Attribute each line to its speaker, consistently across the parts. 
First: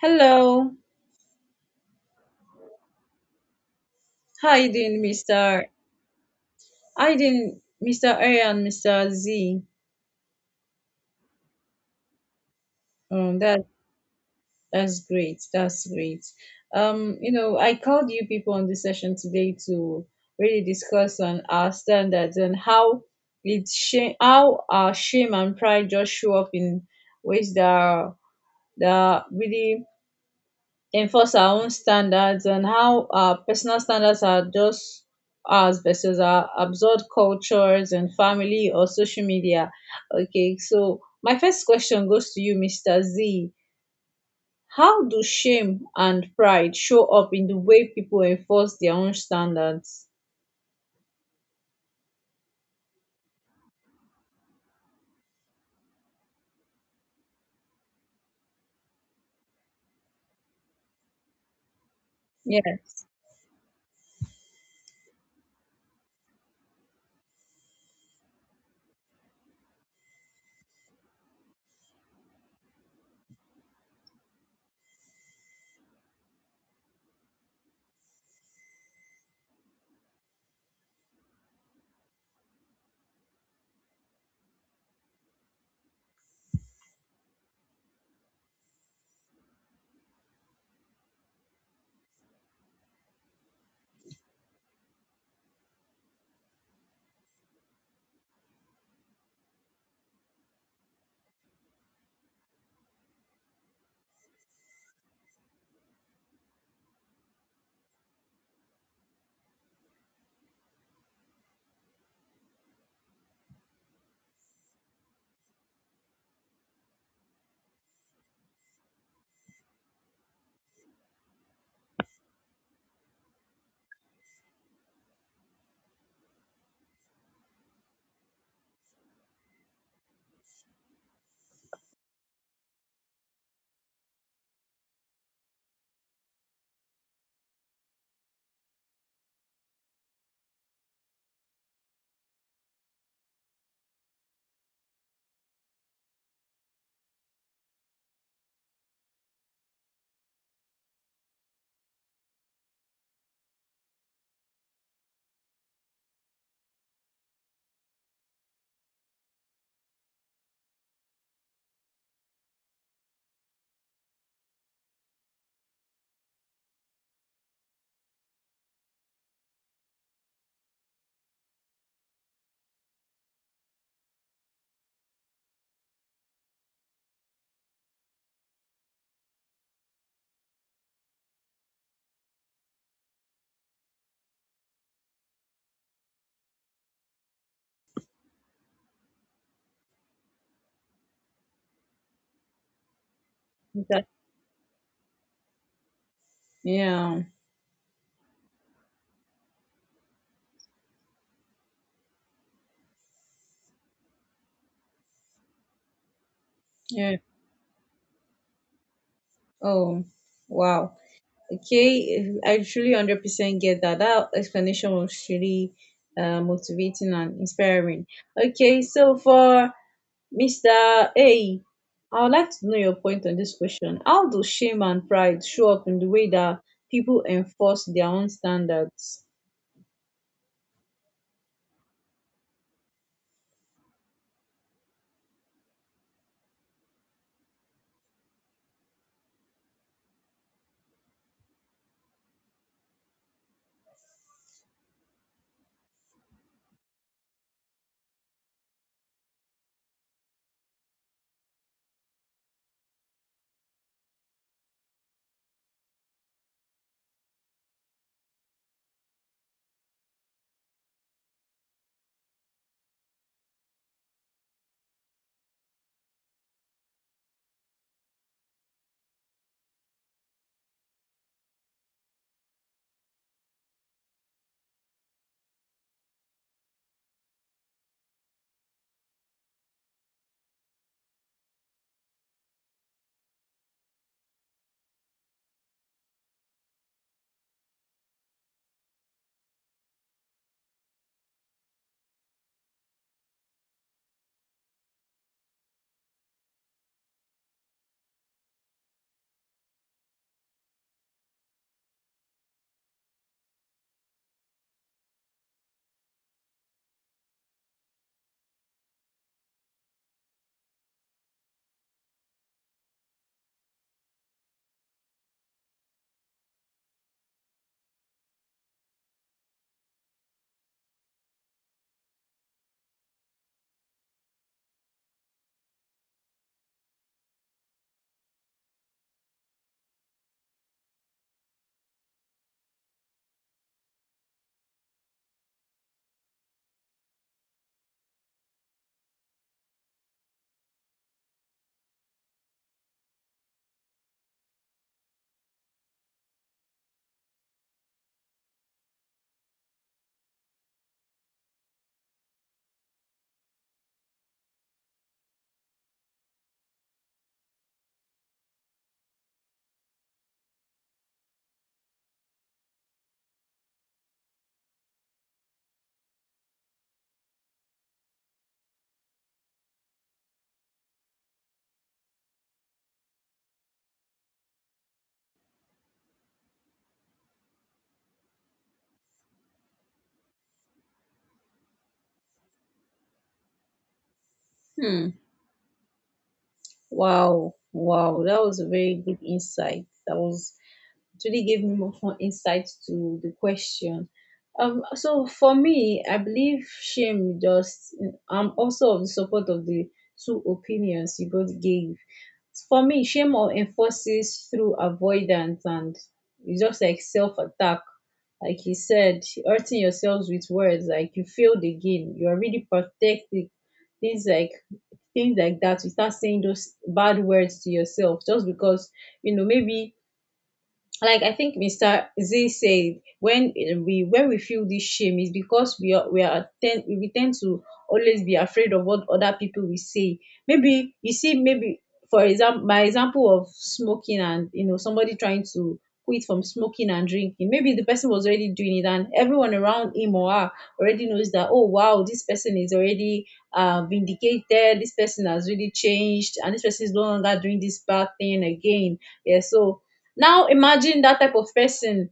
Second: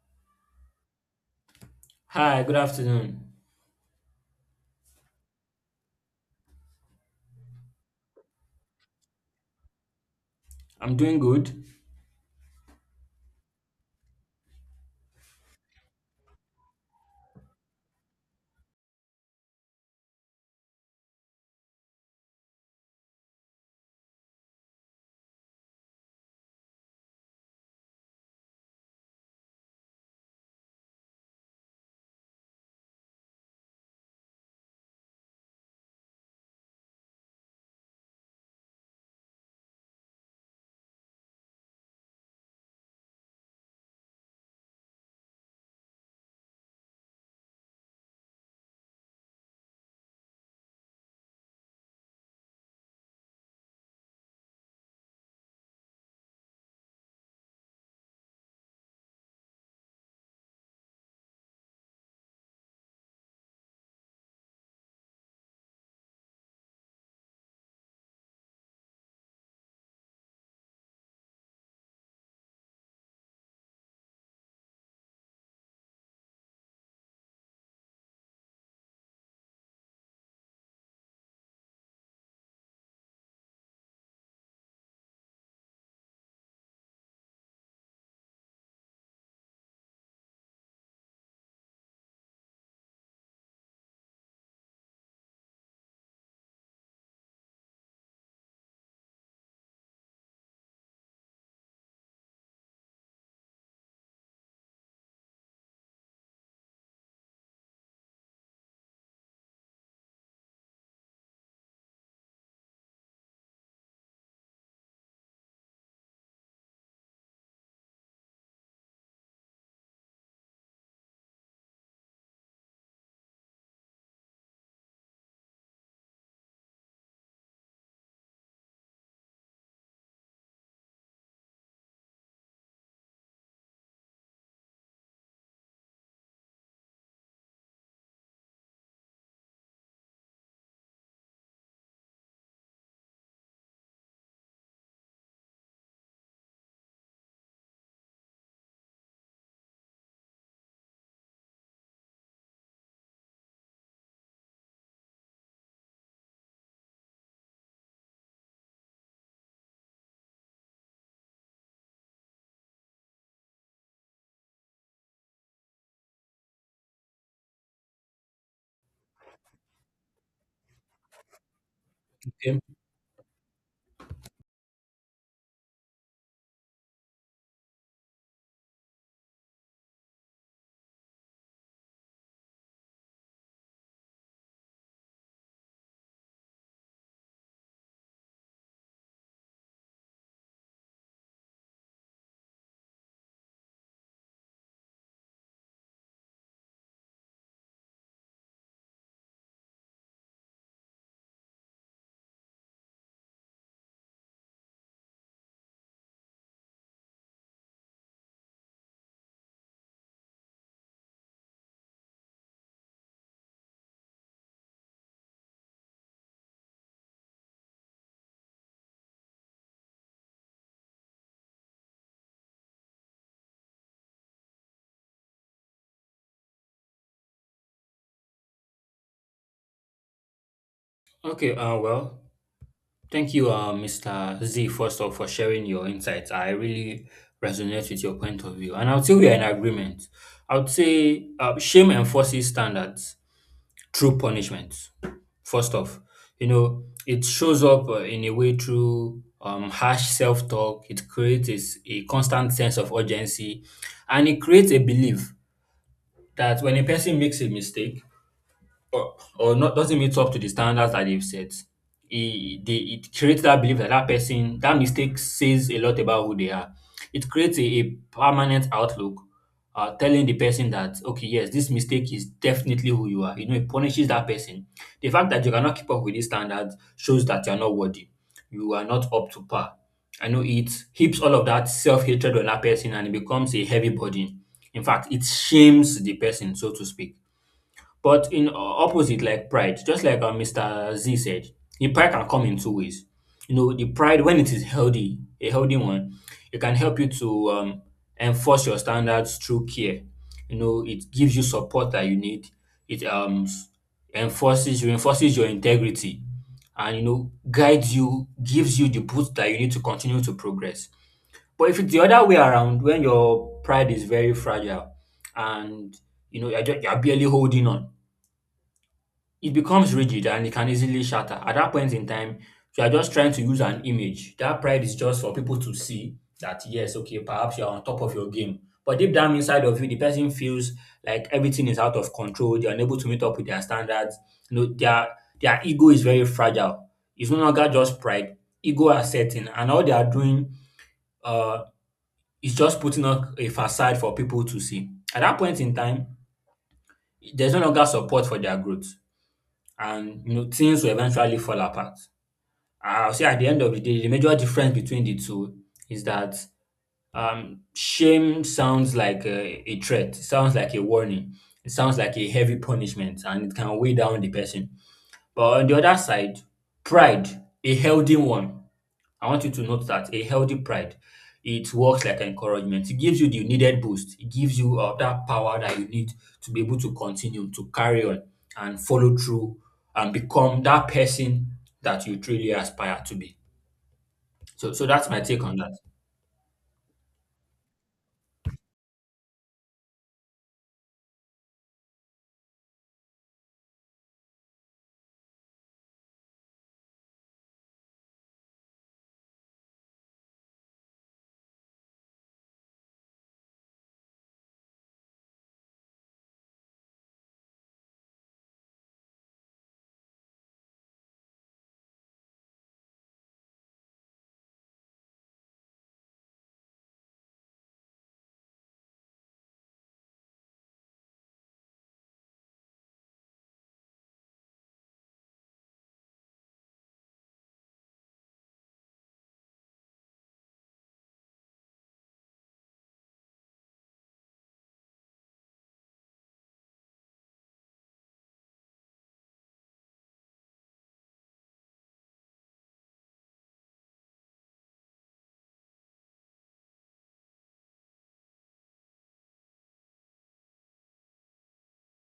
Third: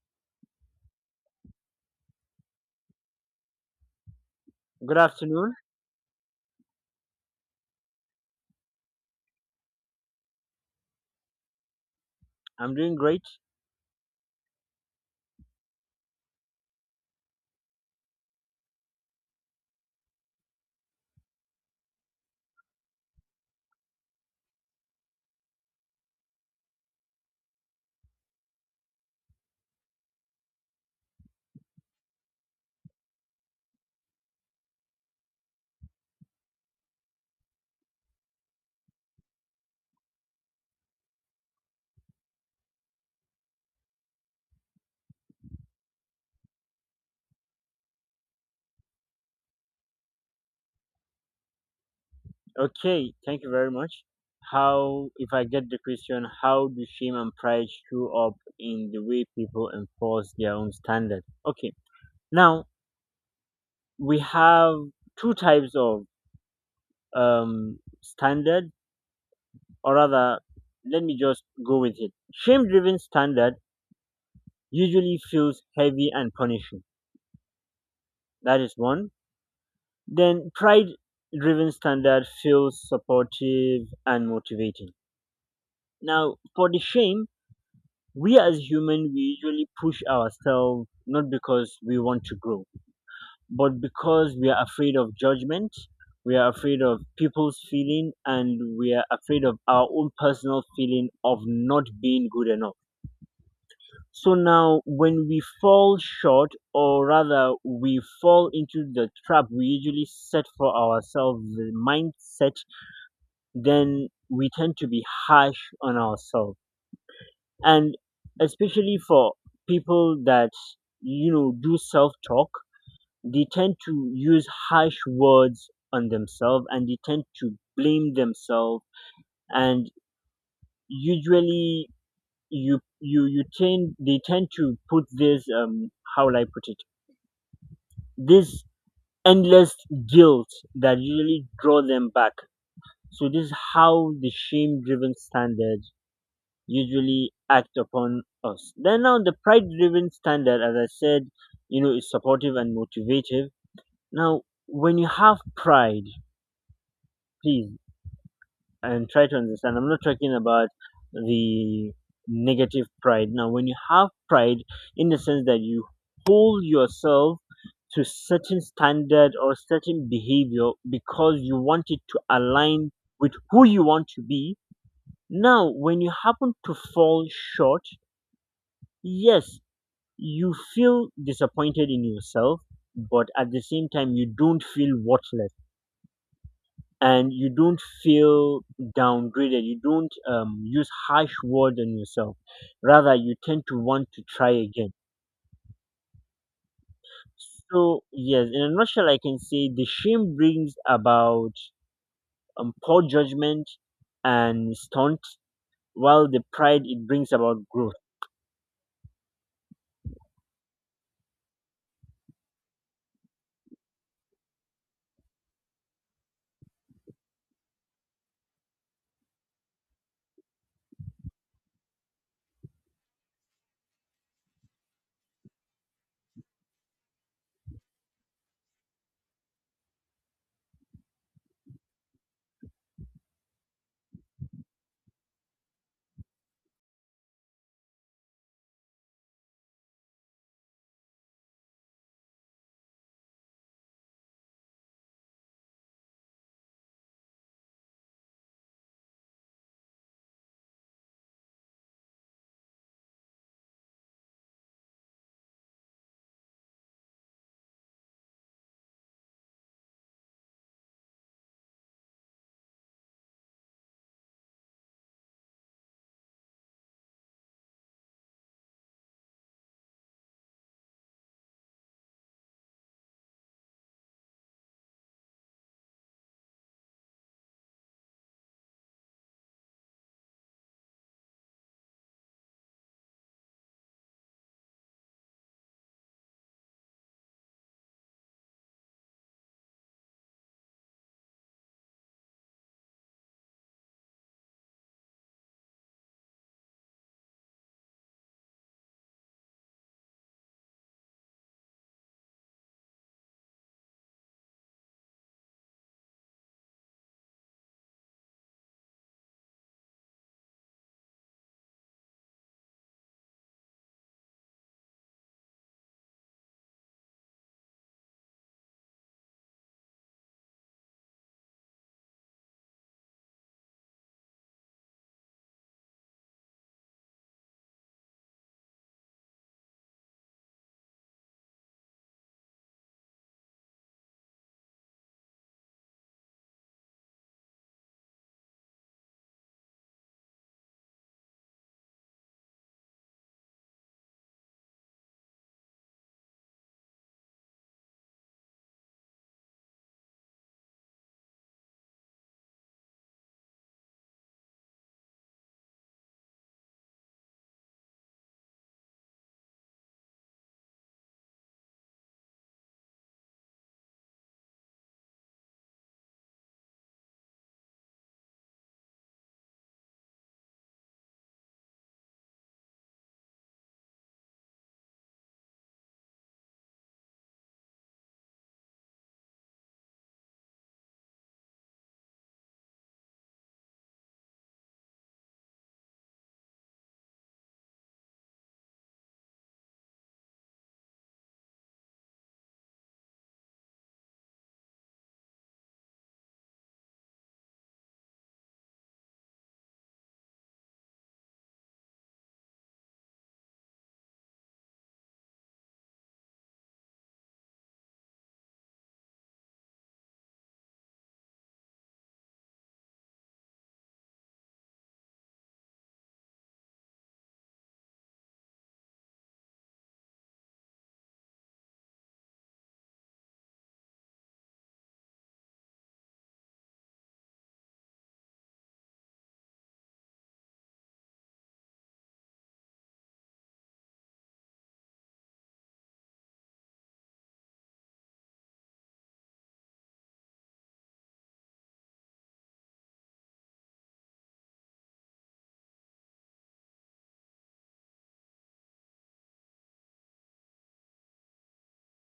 Speaker 1: Hello.
Speaker 2: Hi, good afternoon.
Speaker 1: How you
Speaker 3: Good
Speaker 1: doing,
Speaker 3: afternoon.
Speaker 1: Mr.? I didn't. Mr. A and Mr. Z.
Speaker 2: I'm doing good.
Speaker 3: I'm doing great.
Speaker 1: Um that that's great. That's great. I called you people on this session today to really discuss on our standards and how it's shame how our shame and pride just show up in ways that are really enforce our own standards and how our personal standards are just ours versus our absurd cultures and family or social media. Okay, so my first question goes to you, Mr. Z. How do shame and pride show up in the way people enforce their own standards?
Speaker 3: Okay, thank you very much. How, if I get the question, how do shame and pride show up in the way people enforce their own standard? Okay, now
Speaker 1: Yes.
Speaker 3: we have two types of standard, or rather, let me just go with it. Shame driven standard usually feels heavy and punishing. That is one. Then pride driven standard feels supportive and motivating. Now, for the shame, we as human we usually push ourselves not because we want to grow, but because we are afraid of judgment, we are afraid of people's feeling, and we are afraid of our own personal feeling of not being good enough. So now, when we fall short, or rather, we fall into the trap we usually set for ourselves, the mindset, then we tend to be harsh on ourselves, and especially for people that, you know, do self talk. They tend to use harsh words on themselves and they tend to blame themselves, and usually you you you tend they tend to put this, how will I put it, this endless guilt that usually draw them back. So this is how the shame driven standard usually act upon us. Then now the pride driven standard, as I said, you know, is supportive and motivative. Now, when you have pride, please and try to understand. I'm not talking about the negative pride. Now, when you have pride in the sense that you hold yourself to certain standard or certain behavior because you want it to
Speaker 2: Okay.
Speaker 3: align with who you want to be. Now, when you happen to fall short, yes, you feel disappointed in yourself, but at the same time, you don't feel worthless and you don't feel downgraded. You don't use harsh words on yourself. Rather, you tend to want
Speaker 1: Exactly.
Speaker 3: to try again.
Speaker 1: Yeah.
Speaker 3: So, yes, in a nutshell, I can say the shame brings about poor judgment and stunt, while the pride it
Speaker 1: Yeah.
Speaker 3: brings about growth.
Speaker 1: Oh, wow. Okay, I truly 100% get that. That explanation was really motivating and inspiring. Okay, so for Mr. A, I would like to know your point on this question. How do shame and pride show up in the way that people enforce their own standards?
Speaker 2: Okay, thank you, Mr. Z, first off, for sharing your insights. I really resonate with your point of view. And I would say we are in agreement. I would say shame enforces standards through punishment, first off. You know, it shows up in a way through harsh self talk. It creates a, a constant sense of urgency, and it creates a belief that when a person makes a mistake, or not doesn't meet up to the standards that they've set. It creates that belief that that person, that mistake says a lot about who they are. It creates a permanent outlook, telling the person that, okay, yes, this mistake is definitely who you are. You know, it punishes that person. The fact that you cannot keep up with these standards shows that you are not worthy. You are not up to par. I know it heaps all of that self hatred on that person and it becomes a heavy burden. In fact, it shames the person, so to speak, but in opposite, like pride, just like Mr. Z said, the pride can come in two ways. You know, the pride, when it is healthy, a healthy one, it can help you to enforce your standards through care. You know, it gives you support that you need. It enforces, reinforces your integrity and, you know, guides you, gives you the boost that you need to continue to progress. But if it's the other way around, when your pride is very fragile and, you know, you're barely holding on, it becomes rigid and it can easily shatter. At that point in time, you are just trying to use an image. That pride is just for people to see that, yes, okay, perhaps you are on top of your game. But deep down inside of you, the person feels like everything is out of control. They are unable to meet up with their standards. You know, their ego is very fragile. It's no longer just pride. Ego are setting, and all they are doing uh, is just putting up a facade for people to see. At that point in time, there's no longer support for their growth, and you know things will eventually fall apart. I'll say at the end of the day, the major difference between the two is that shame sounds like a threat, it sounds like a warning, it sounds like a heavy punishment, and it can weigh down the person. But on the other side, pride, a healthy one, I want you to note that a healthy pride, it works like encouragement. It gives you the needed boost. It gives you that power that you need to be able to continue, to carry on and follow through and become that person that you truly aspire to be. So that's
Speaker 1: Hmm.
Speaker 2: my take on that.
Speaker 1: Wow. Wow. That was a very good insight. That was It really gave me more insight to the question. So for me, I believe I'm also of the support of the two opinions you both gave. For me, shame or enforces through avoidance, and it's just like self attack. Like you said, hurting yourselves with words, like, you failed again. You are really protecting. Things like things like that. You start saying those bad words to yourself just because maybe, like I think Mr. Z said, when we feel this shame, is because we tend to always be afraid of what other people will say. Maybe you see, maybe, for example, my example of smoking, and somebody trying to quit from smoking and drinking. Maybe the person was already doing it, and everyone around him or her already knows that. Oh wow, this person is already vindicated. This person has really changed, and this person is no longer doing this bad thing again. Yeah, so now imagine that type of person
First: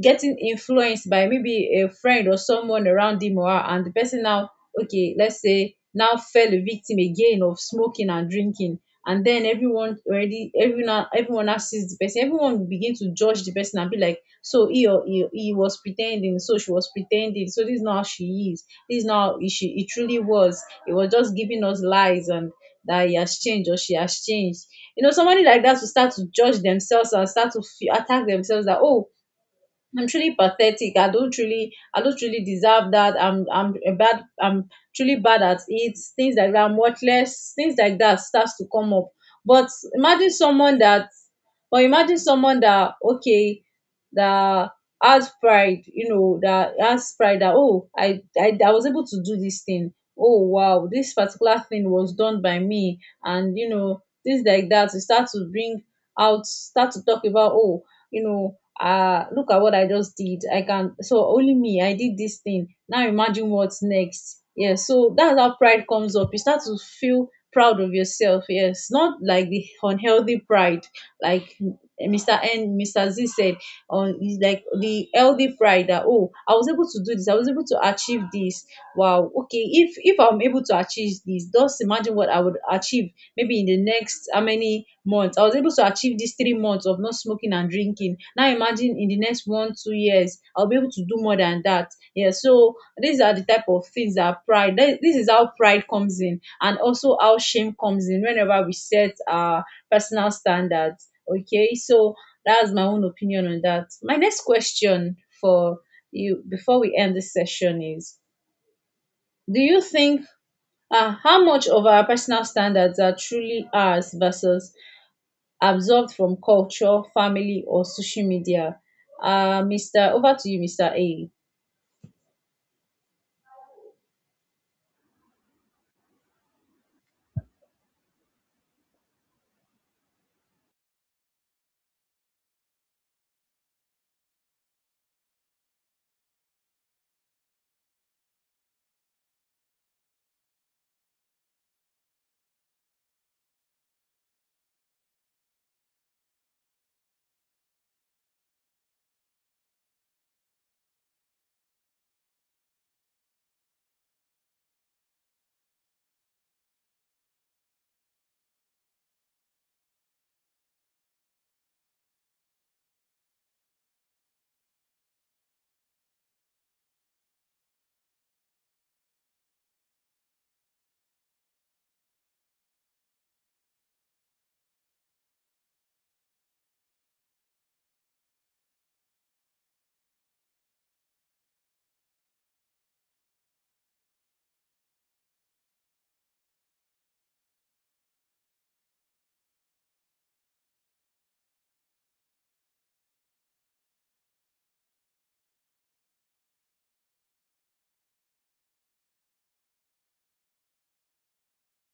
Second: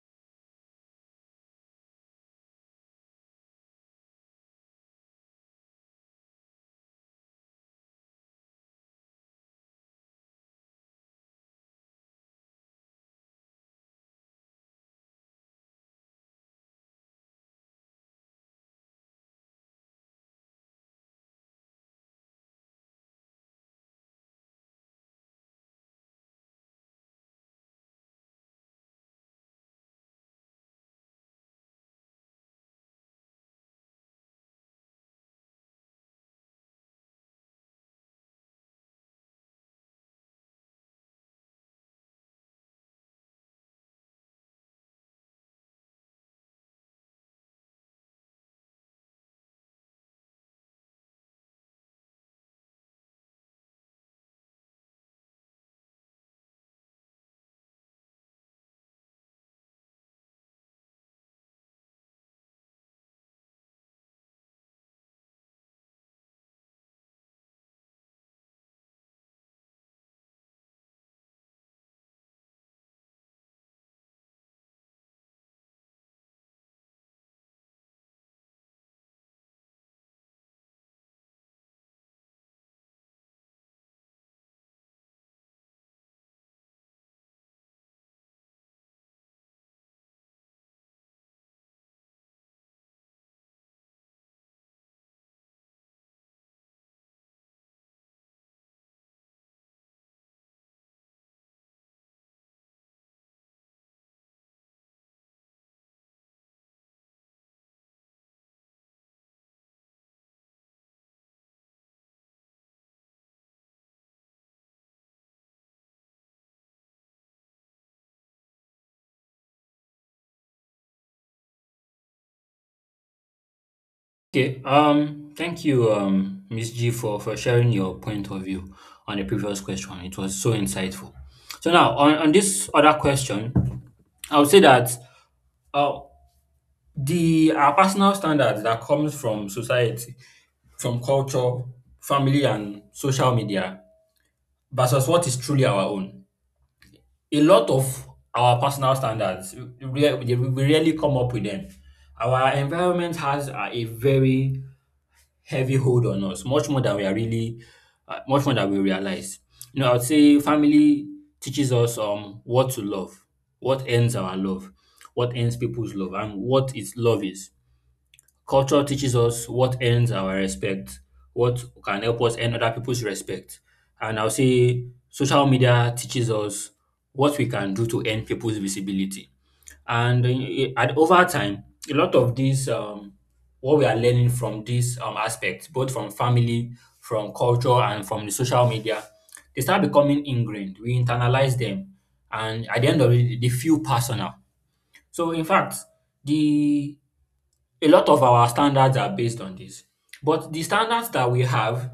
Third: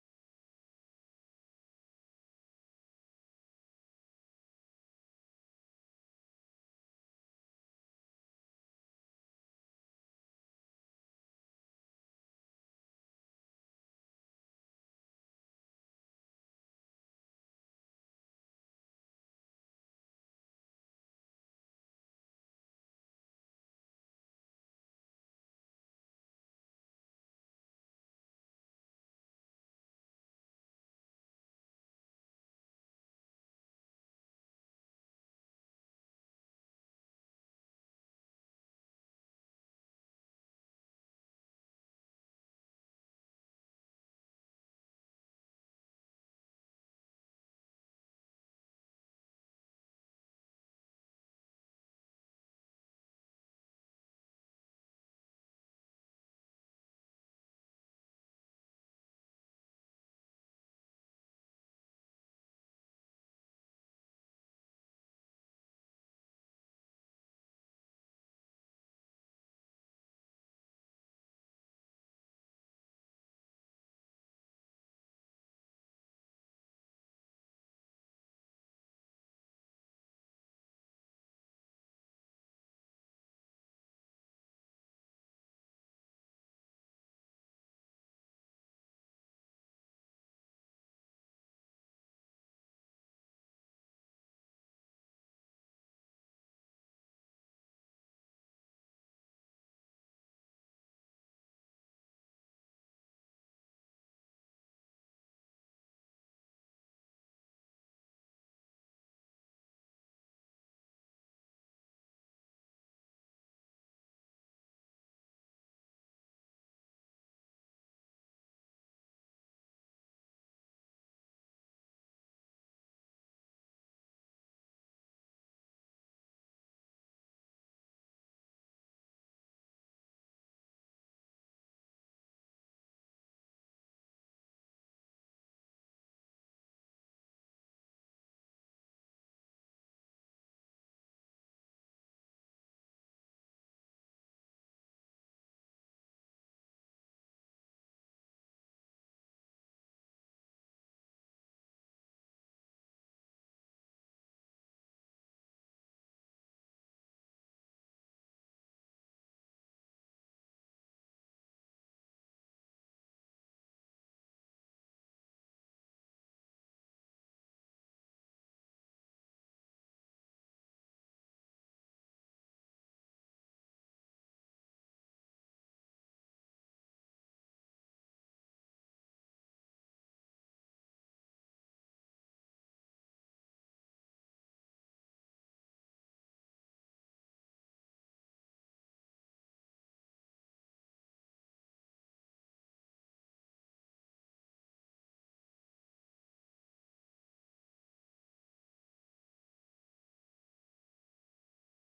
Speaker 1: getting influenced by maybe a friend or someone around him or her, and the person now, okay, let's say, now fell a victim again of smoking and drinking, and then everyone already everyone everyone now sees the person. Everyone will begin to judge the person and be like, so he was pretending, so she was pretending, so this is not how she is, this is not how she it truly was. It was just giving us lies and that he has changed or she has changed. Somebody like that will start to judge themselves and start to fe attack themselves, that, oh, I'm truly pathetic. I don't really deserve that. I'm truly bad at it. Things like that. I'm worthless. Things like that starts to come up. But imagine someone that, or imagine someone that, okay, that has pride. You know, that has pride. That, oh, I was able to do this thing. Oh wow, this particular thing was done by me. And, you know, things like that. You start to bring out, start to talk about, oh, you know look at what I just did. I can So only me, I did this thing. Now imagine what's next. Yes, so that's how pride comes up. You start to feel proud of yourself, yes, not like the unhealthy pride, like Mr. Z said, on is like the healthy pride. That, oh, I was able to do this, I was able to achieve this. Wow, okay, if I'm able to achieve this, just imagine what I would achieve maybe in the next how many months. I was able to achieve these 3 months of not smoking and drinking. Now imagine in the next one two years, I'll be able to do more than that. Yeah, so these are the type of things that this is how pride comes in, and also how shame comes in whenever we set our personal standards. Okay, so that's my own opinion on that. My next question for you before we end this session is, do you think, how much of our personal standards are truly ours versus absorbed from culture, family, or social media? Uh, Mr. Over to you, Mr. A.
Speaker 2: Okay. Thank you, Miss G, for sharing your point of view on the previous question. It was so insightful. So now on this other question, I would say that uh, The our personal standards that comes from society, from culture, family and social media versus what is truly our own. A lot of our personal standards, we rarely come up with them. Our environment has a very heavy hold on us, much more than we are really, much more than we realize. You know, I would say family teaches us what to love, what ends our love, what ends people's love, and what its love is. Culture teaches us what earns our respect, what can help us earn other people's respect. And I'll say social media teaches us what we can do to earn people's visibility. And eh, at over time, a lot of these what we are learning from these aspects, both from family, from culture, and from the social media, they start becoming ingrained. We internalize them, and at the end of it, they feel personal. So in fact, the a lot of our standards are based on this. But the standards that we have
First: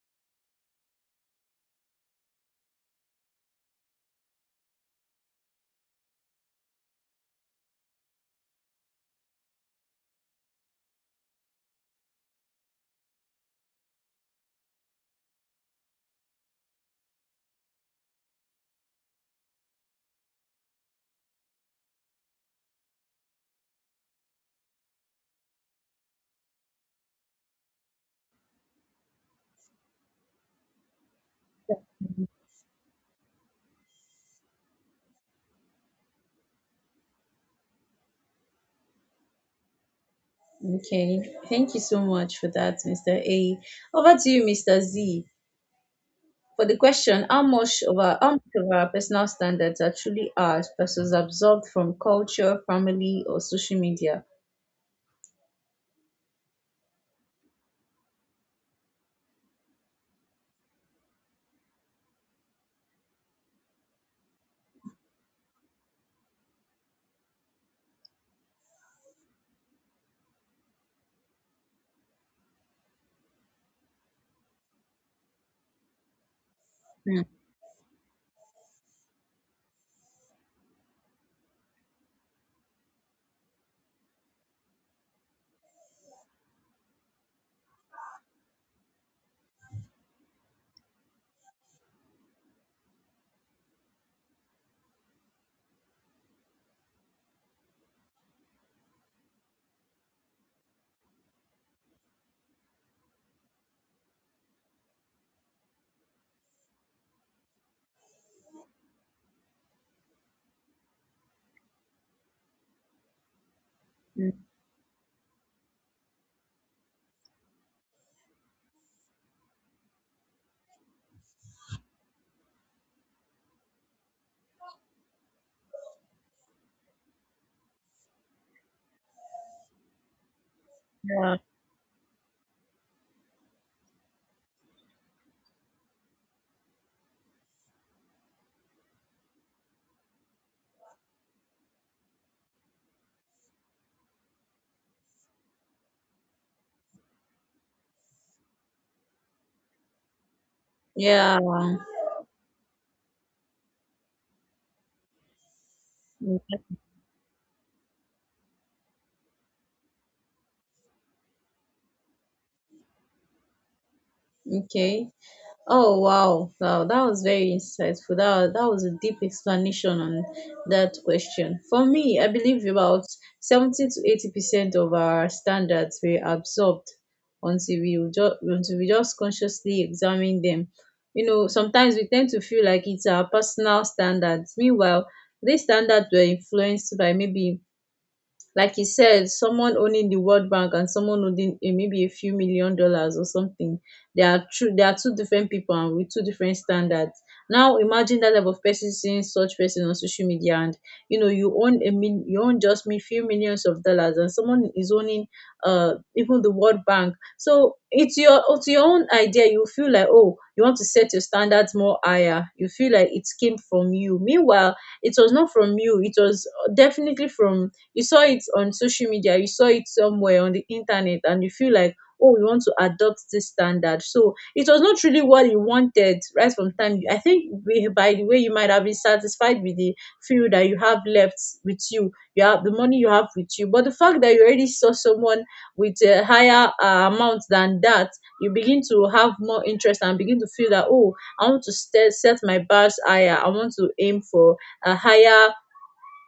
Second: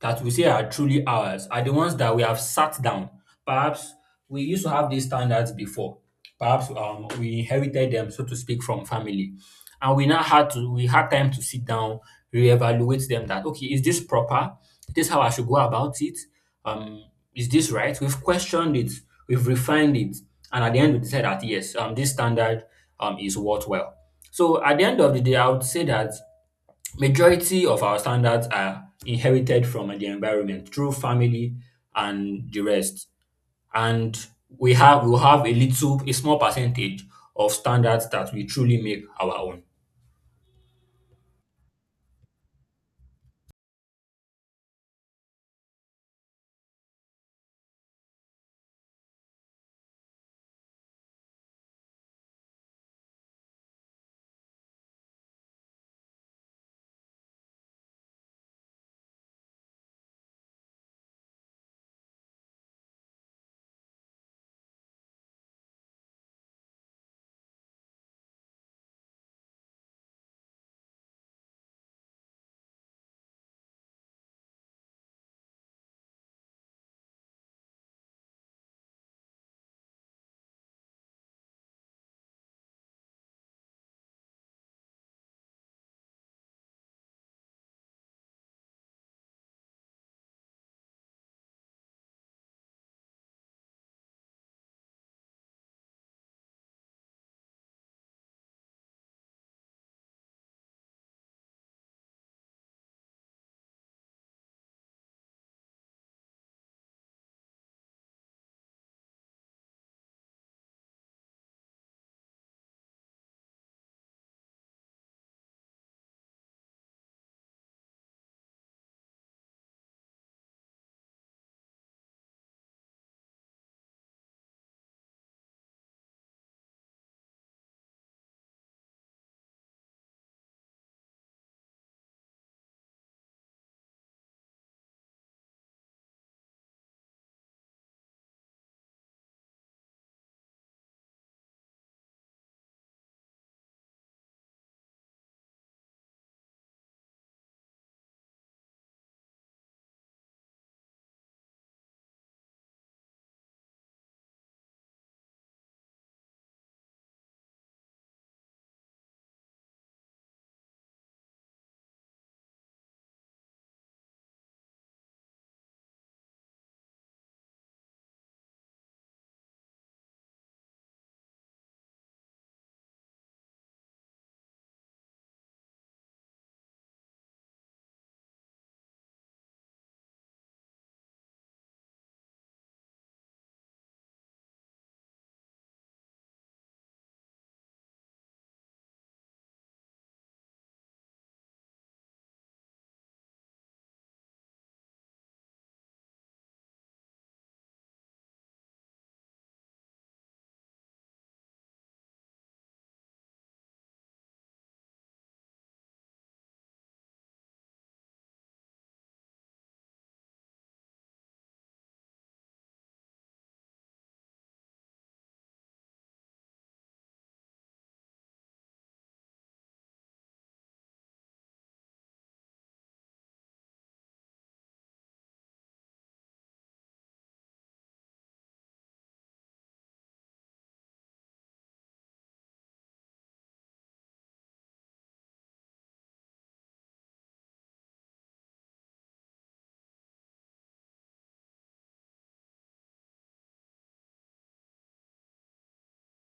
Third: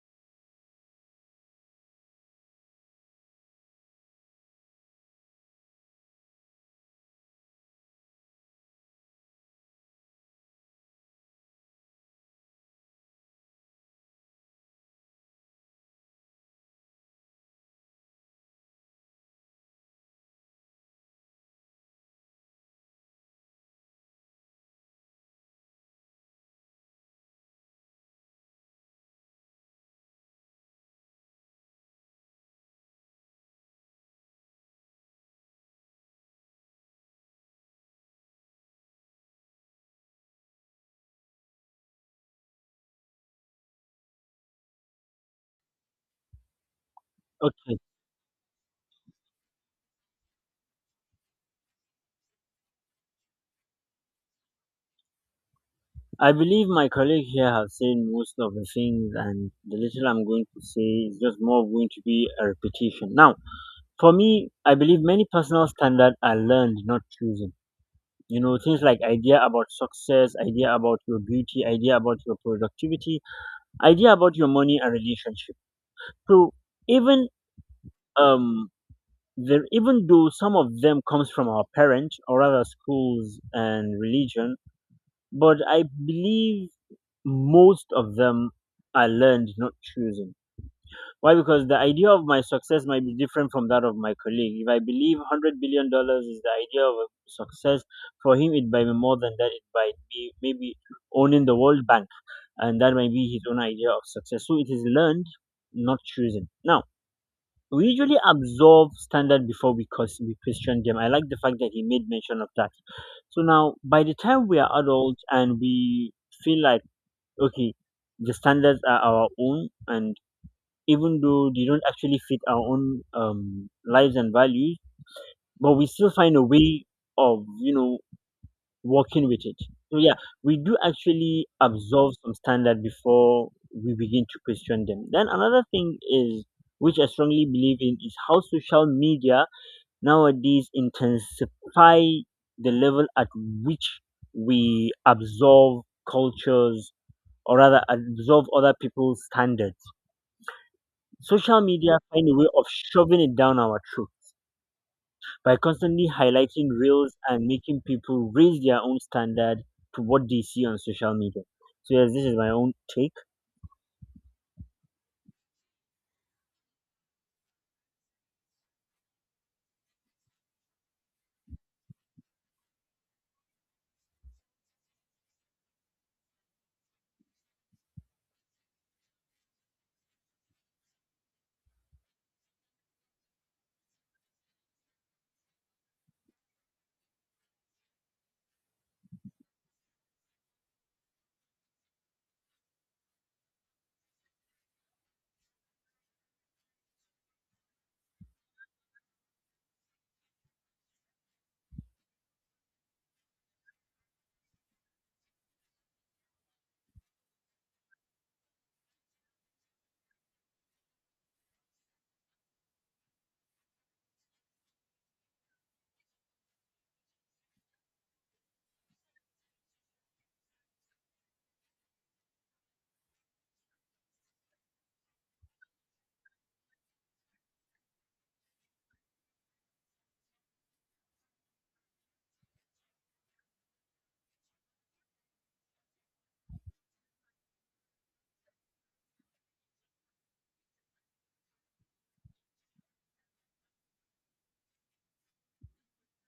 Speaker 2: that we say are truly ours are the ones that we have sat down. Perhaps we used to have these standards before. Perhaps we inherited them, so to speak, from family, and we now had to we had time to sit down, reevaluate them. That, okay, is this proper? Is this how I should go about it? um is this right? We've questioned it, we've refined it, and at the end we decide that, yes, this standard is worthwhile. So at the end of the day, I would say that majority of our standards are inherited from the environment through family and the rest, and we will have a small percentage of standards that we truly make our own.
Speaker 1: Okay, thank you so much for that, Mr. A. Over to you, Mr. Z, for the question:
Speaker 3: Okay.
Speaker 1: how much of our personal standards are truly ours versus absorbed from culture, family, or social media?
Speaker 3: I believe my colleague here have said most of the things, and the little I'm going to say is just more of going to be a repetition. Now, for me, I believe many personal standards are learned, not chosen. You know, things like idea about success, idea about your beauty, idea about your productivity, idea about your money and relationship. So
Speaker 1: Hmm.
Speaker 3: even um, even though some of them comes from our parents or other schools and religion, but I believe most of them are learned, not chosen. Why? Because the idea of my success might be different from that of my colleague. If I believe $100 billion dollars is the idea of success, for him it might be more than that. It might be maybe owning the World Bank, and that might be his own idea of success. So it is learned, not chosen. Now, we usually absorb standard before we, cause, we question them. I like the fact that he made mention of that. So now, by the
Speaker 1: Hmm.
Speaker 3: time we are adults and we feel like okay, the standards are our own, and even though they don't actually fit our own lives and values, but we still find a way of, you know, working with it. So yeah, we do
Speaker 1: Yeah.
Speaker 3: actually absorb some standard before we begin to question them. Then another thing is, which I strongly believe in, is how social media nowadays intensify the level at which we absorb cultures or rather absorb other people's standards.
Speaker 1: Yeah.
Speaker 3: Social media find a way of shoving it down our throat by constantly highlighting reels and making people raise their own standard to what they see on social media. So yes, this is my own take.
Speaker 1: Okay. Oh wow, wow, that was very insightful. That was a deep explanation on that question. For me, I believe about 70 to 80% of our standards were absorbed until until we just consciously examine them. You know, sometimes we tend to feel like it's our personal standards. Meanwhile, these standards were influenced by, maybe like you said, someone owning the World Bank and someone owning a, maybe a few million dollars or something. They are true. They are two different people and with two different standards. Now imagine that level of person seeing such person on social media, and, you know, you own a you own just me few millions of dollars, and someone is owning even the World Bank. So it's your own idea. You feel like, oh, you want to set your standards more higher. You feel like it came from you. Meanwhile, it was not from you. It was definitely from, you saw it on social media, you saw it somewhere on the internet, and you feel like, oh, we want to adopt this standard. So it was not really what you wanted right from time. I think by the way, you might have been satisfied with the few that you have left with you. You have the money you have with you, but the fact that you already saw someone with a higher amount than that, you begin to have more interest and begin to feel that, oh, I want to set my bars higher. I want to aim for a higher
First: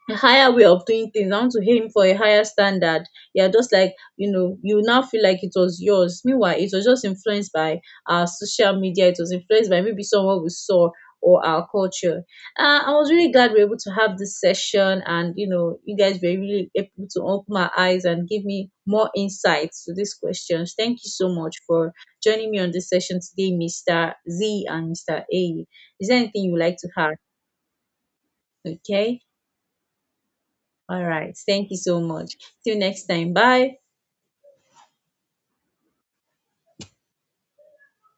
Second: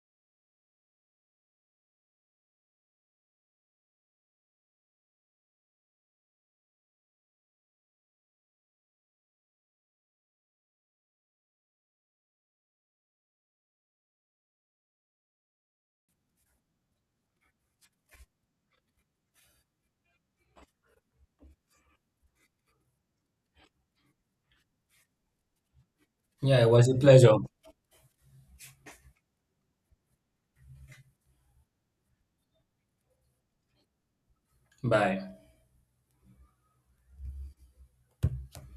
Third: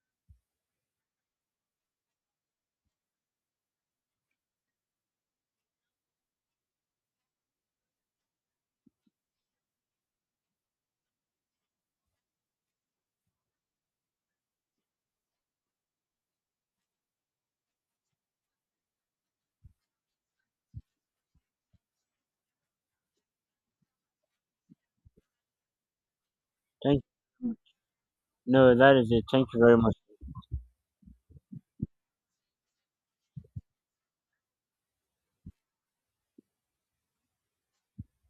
Speaker 1: a higher way of doing things. I want to aim for a higher standard. Yeah, just like, you now feel like it was yours. Meanwhile, it was just influenced by our social media. It was influenced by maybe someone we saw or our culture. I was really glad we were able to have this session, and, you know, you guys were really able to open my eyes and give me more insights to these questions. Thank you so much for joining me on this session today, Mister Z and Mister A. Is there anything you would
Speaker 2: Yeah, it
Speaker 1: like
Speaker 2: was
Speaker 1: to
Speaker 2: a
Speaker 3: Thank
Speaker 1: add?
Speaker 2: pleasure.
Speaker 3: no, that is
Speaker 1: Okay.
Speaker 3: it. Thank you very much.
Speaker 1: All right. Thank you so much. Till next time. Bye.
Speaker 2: Bye.